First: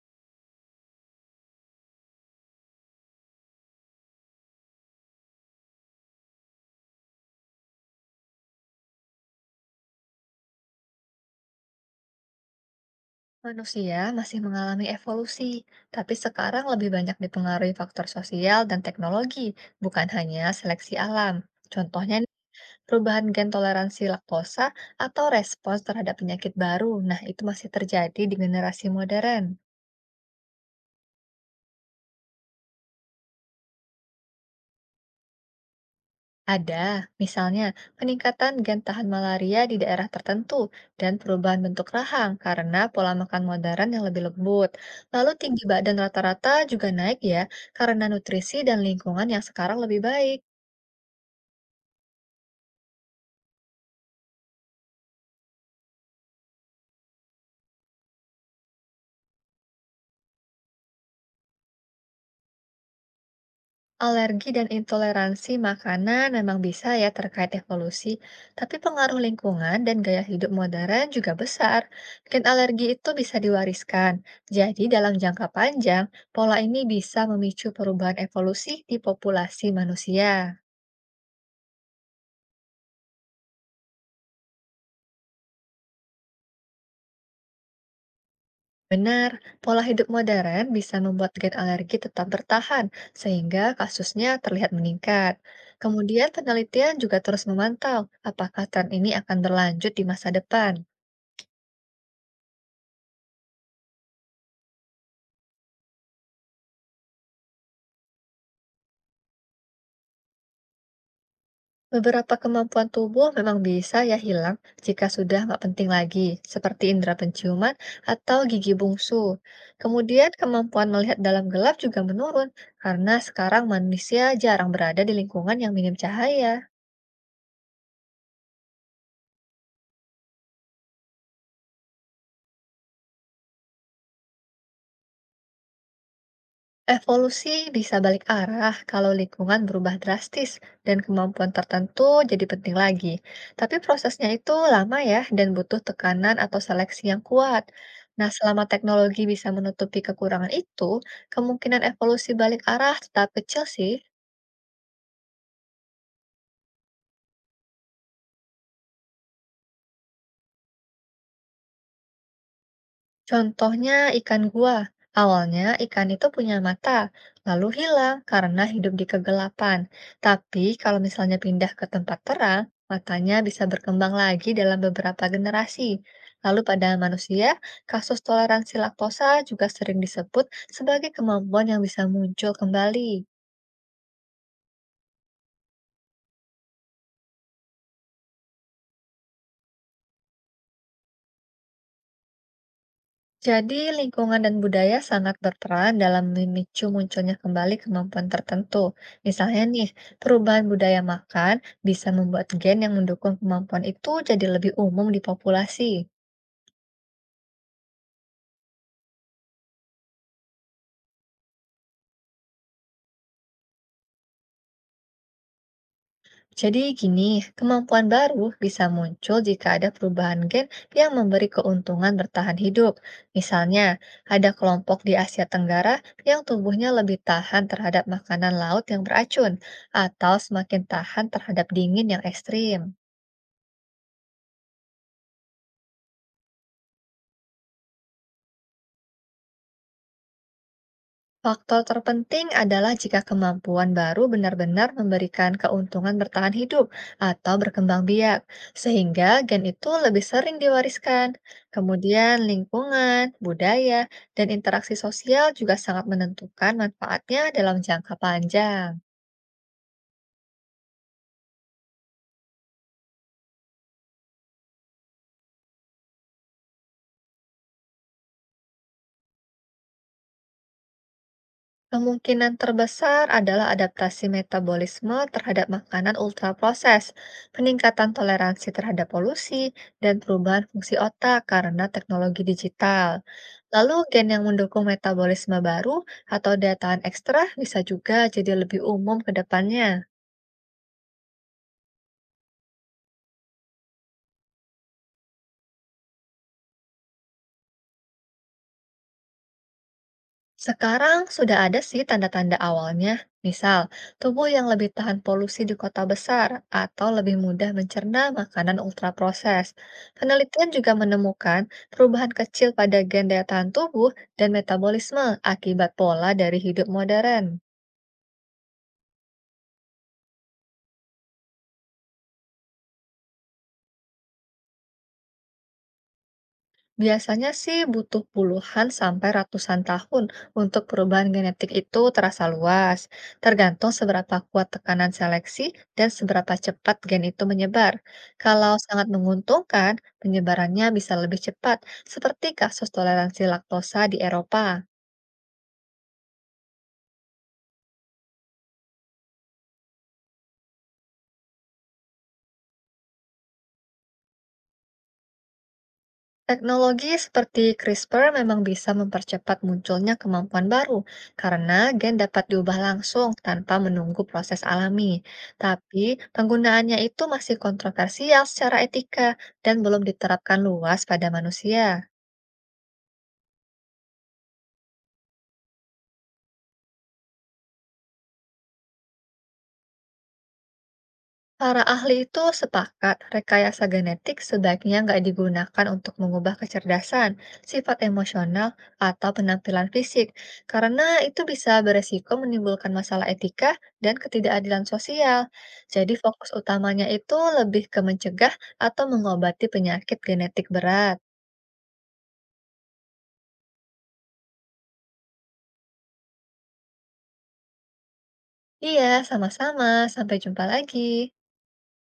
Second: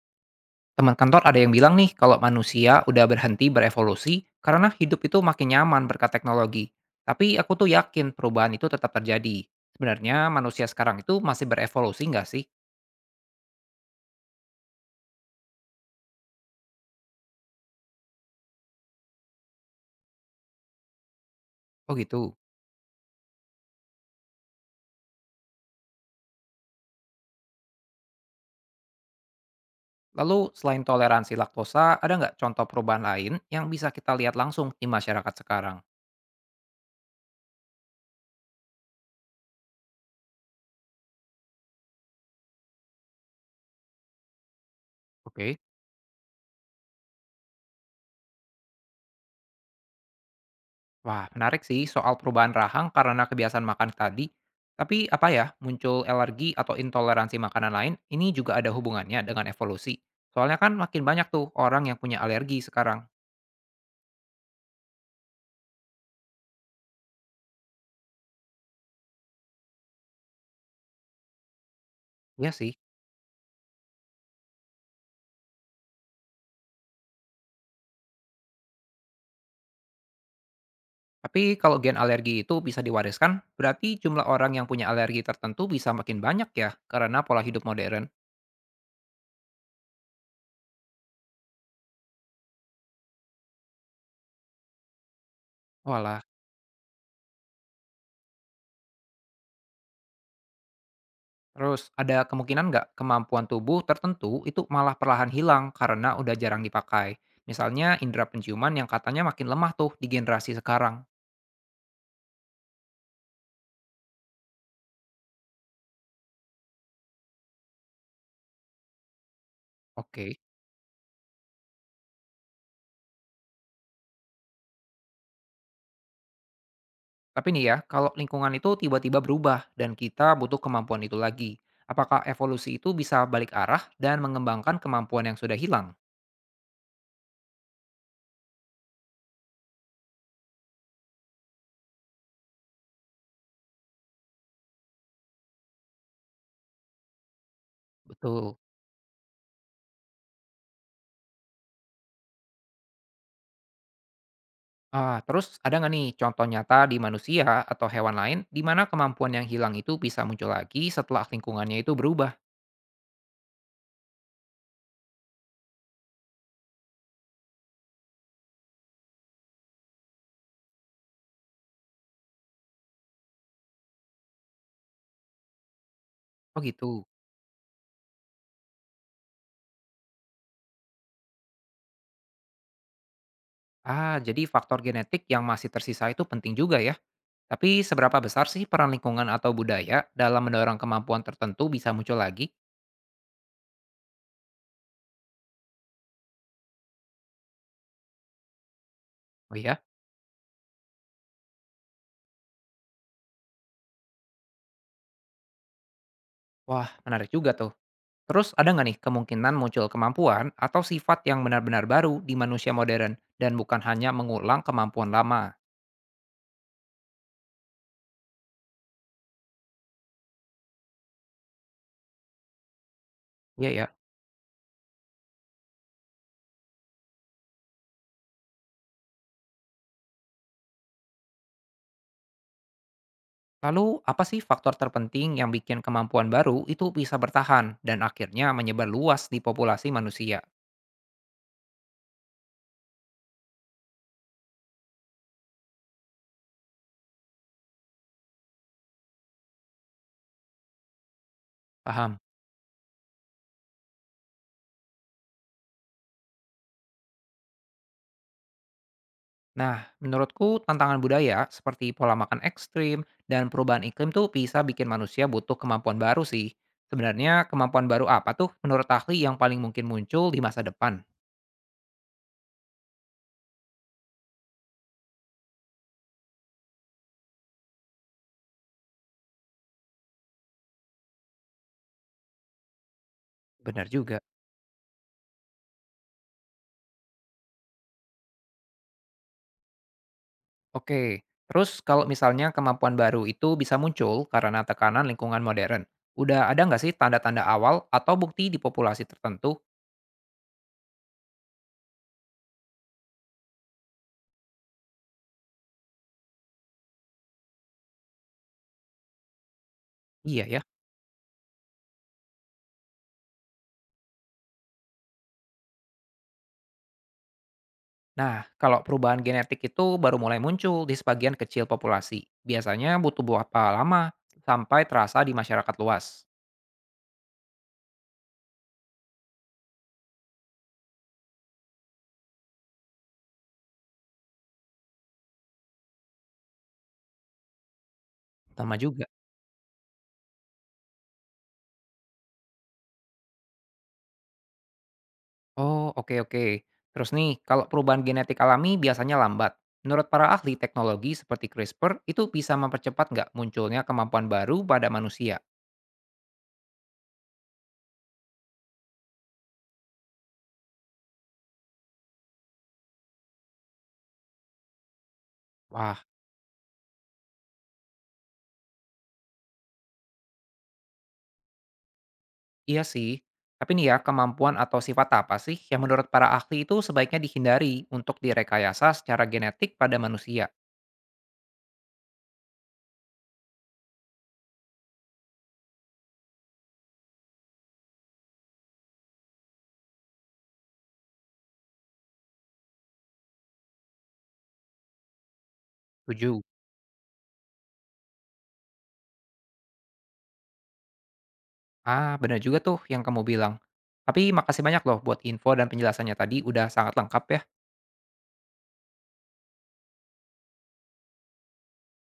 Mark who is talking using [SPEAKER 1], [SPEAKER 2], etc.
[SPEAKER 1] Teman kantor ada yang bilang nih kalau manusia udah berhenti berevolusi karena hidup itu makin nyaman berkat teknologi. Tapi aku tuh yakin perubahan itu tetap terjadi. Sebenarnya manusia sekarang itu masih berevolusi nggak sih?
[SPEAKER 2] Manusia masih mengalami evolusi, tapi sekarang lebih banyak dipengaruhi faktor sosial dan teknologi, bukan hanya seleksi alam.
[SPEAKER 1] Oh
[SPEAKER 2] Contohnya nih,
[SPEAKER 1] gitu.
[SPEAKER 2] perubahan gen toleransi laktosa atau respons terhadap penyakit baru. Nah, itu masih terjadi di generasi modern.
[SPEAKER 1] Lalu selain toleransi laktosa, ada nggak contoh perubahan lain yang bisa kita lihat langsung di masyarakat sekarang?
[SPEAKER 2] Ada, misalnya peningkatan gen tahan malaria di daerah tertentu dan perubahan bentuk rahang karena pola makan modern yang lebih lembut. Lalu
[SPEAKER 1] Oke.
[SPEAKER 2] tinggi badan rata-rata juga naik ya, karena nutrisi dan lingkungan yang sekarang lebih baik.
[SPEAKER 1] Wah, menarik sih soal perubahan rahang karena kebiasaan makan tadi. Tapi apa ya, muncul alergi atau intoleransi makanan lain, ini juga ada hubungannya dengan evolusi. Soalnya kan makin banyak tuh orang yang punya alergi sekarang.
[SPEAKER 2] Alergi dan intoleransi makanan memang bisa ya terkait evolusi, tapi pengaruh lingkungan dan gaya hidup modern juga besar. Gen
[SPEAKER 1] Iya sih.
[SPEAKER 2] alergi itu bisa diwariskan. Jadi dalam jangka panjang, pola ini bisa memicu perubahan evolusi di populasi manusia.
[SPEAKER 1] Tapi kalau gen alergi itu bisa diwariskan, berarti jumlah orang yang punya alergi tertentu bisa makin banyak ya, karena pola hidup modern.
[SPEAKER 2] Benar, pola hidup modern bisa membuat gen alergi tetap bertahan, sehingga kasusnya terlihat meningkat.
[SPEAKER 1] Walah.
[SPEAKER 2] Kemudian penelitian juga terus memantau apakah tren ini akan berlanjut di masa depan.
[SPEAKER 1] Terus ada kemungkinan nggak kemampuan tubuh tertentu itu malah perlahan hilang karena udah jarang dipakai? Misalnya indera penciuman yang katanya makin lemah tuh di generasi sekarang.
[SPEAKER 2] Beberapa kemampuan tubuh memang bisa ya hilang jika sudah nggak penting lagi, seperti indera penciuman atau gigi bungsu. Kemudian
[SPEAKER 1] Oke.
[SPEAKER 2] kemampuan melihat dalam gelap juga menurun, karena sekarang manusia jarang berada di lingkungan yang minim cahaya.
[SPEAKER 1] Tapi nih ya, kalau lingkungan itu tiba-tiba berubah dan kita butuh kemampuan itu lagi, apakah evolusi itu bisa balik arah dan mengembangkan kemampuan yang sudah hilang?
[SPEAKER 2] Evolusi bisa balik arah kalau lingkungan berubah drastis dan kemampuan tertentu jadi penting lagi. Tapi prosesnya itu lama ya dan butuh tekanan atau seleksi yang kuat. Nah,
[SPEAKER 1] Betul.
[SPEAKER 2] selama teknologi bisa menutupi kekurangan itu, kemungkinan evolusi balik arah tetap kecil sih.
[SPEAKER 1] Ah, terus ada nggak nih contoh nyata di manusia atau hewan lain di mana kemampuan yang hilang itu bisa muncul lagi setelah lingkungannya itu berubah?
[SPEAKER 2] Contohnya ikan gua. Awalnya ikan itu punya mata, lalu hilang karena hidup di kegelapan. Tapi kalau misalnya pindah ke tempat terang, matanya bisa berkembang lagi dalam beberapa generasi. Lalu
[SPEAKER 1] Oh
[SPEAKER 2] pada
[SPEAKER 1] gitu.
[SPEAKER 2] manusia, kasus toleransi laktosa juga sering disebut sebagai kemampuan yang bisa muncul kembali.
[SPEAKER 1] Ah, jadi faktor genetik yang masih tersisa itu penting juga ya. Tapi seberapa besar sih peran lingkungan atau budaya dalam mendorong kemampuan tertentu bisa muncul lagi?
[SPEAKER 2] Jadi, lingkungan dan budaya sangat berperan dalam memicu munculnya kembali kemampuan tertentu.
[SPEAKER 1] Oh
[SPEAKER 2] Misalnya
[SPEAKER 1] iya?
[SPEAKER 2] nih, perubahan budaya makan bisa membuat gen yang mendukung kemampuan itu jadi lebih umum di populasi.
[SPEAKER 1] Wah, menarik juga tuh. Terus ada nggak nih kemungkinan muncul kemampuan atau sifat yang benar-benar baru di manusia modern dan bukan hanya mengulang kemampuan lama?
[SPEAKER 2] Jadi gini, kemampuan baru bisa muncul jika ada perubahan gen yang memberi keuntungan bertahan hidup.
[SPEAKER 1] Iya
[SPEAKER 2] Misalnya,
[SPEAKER 1] ya.
[SPEAKER 2] ada kelompok di Asia Tenggara yang tubuhnya lebih tahan terhadap makanan laut yang beracun atau semakin tahan terhadap dingin yang ekstrim.
[SPEAKER 1] Lalu apa sih faktor terpenting yang bikin kemampuan baru itu bisa bertahan dan akhirnya menyebar luas di populasi manusia?
[SPEAKER 2] Faktor terpenting adalah jika kemampuan baru benar-benar memberikan keuntungan bertahan hidup atau berkembang biak, sehingga gen itu lebih sering diwariskan.
[SPEAKER 1] Paham?
[SPEAKER 2] Kemudian lingkungan, budaya, dan interaksi sosial juga sangat menentukan manfaatnya dalam jangka panjang.
[SPEAKER 1] Nah, menurutku tantangan budaya seperti pola makan ekstrim dan perubahan iklim tuh bisa bikin manusia butuh kemampuan baru sih. Sebenarnya kemampuan baru apa tuh menurut ahli yang paling mungkin muncul di masa depan?
[SPEAKER 2] Kemungkinan terbesar adalah adaptasi metabolisme terhadap makanan ultraproses, peningkatan toleransi terhadap polusi, dan perubahan fungsi otak karena teknologi digital.
[SPEAKER 1] Benar
[SPEAKER 2] Lalu,
[SPEAKER 1] juga.
[SPEAKER 2] gen yang mendukung metabolisme baru atau daya tahan ekstra bisa juga jadi lebih umum ke depannya.
[SPEAKER 1] Oke, terus kalau misalnya kemampuan baru itu bisa muncul karena tekanan lingkungan modern, udah ada nggak sih tanda-tanda awal atau bukti di populasi tertentu?
[SPEAKER 2] Sekarang sudah ada sih tanda-tanda awalnya, misal tubuh yang lebih tahan polusi di kota besar atau lebih mudah mencerna makanan ultraproses.
[SPEAKER 1] Iya ya.
[SPEAKER 2] Penelitian juga menemukan perubahan kecil pada gen daya tahan tubuh dan metabolisme akibat pola dari hidup modern.
[SPEAKER 1] Nah, kalau perubahan genetik itu baru mulai muncul di sebagian kecil populasi, biasanya butuh berapa lama sampai terasa di masyarakat luas?
[SPEAKER 2] Biasanya sih butuh puluhan sampai ratusan tahun untuk perubahan genetik itu terasa luas, tergantung seberapa kuat tekanan seleksi dan seberapa cepat gen itu menyebar. Kalau
[SPEAKER 1] Lama juga.
[SPEAKER 2] sangat menguntungkan, penyebarannya bisa lebih cepat, seperti kasus toleransi laktosa di Eropa.
[SPEAKER 1] Oh, oke oke. Terus nih, kalau perubahan genetik alami biasanya lambat, menurut para ahli teknologi seperti CRISPR, itu bisa mempercepat nggak munculnya kemampuan baru pada manusia?
[SPEAKER 2] Teknologi seperti CRISPR memang bisa mempercepat munculnya kemampuan baru karena gen dapat diubah langsung tanpa menunggu proses alami.
[SPEAKER 1] Wah,
[SPEAKER 2] Tapi penggunaannya itu masih kontroversial secara etika dan belum diterapkan luas pada manusia.
[SPEAKER 1] iya sih. Tapi nih ya, kemampuan atau sifat apa sih yang menurut para ahli itu sebaiknya dihindari untuk direkayasa secara genetik pada manusia?
[SPEAKER 2] Para ahli itu sepakat rekayasa genetik sebaiknya nggak digunakan untuk mengubah kecerdasan, sifat emosional, atau penampilan fisik, karena itu bisa beresiko menimbulkan masalah etika dan ketidakadilan sosial. Jadi
[SPEAKER 1] 7.
[SPEAKER 2] fokus utamanya itu lebih ke mencegah atau mengobati penyakit genetik berat.
[SPEAKER 1] Ah, benar juga tuh yang kamu bilang. Tapi makasih banyak loh buat info dan penjelasannya tadi, udah sangat lengkap ya.
[SPEAKER 2] Iya, sama-sama. Sampai jumpa lagi.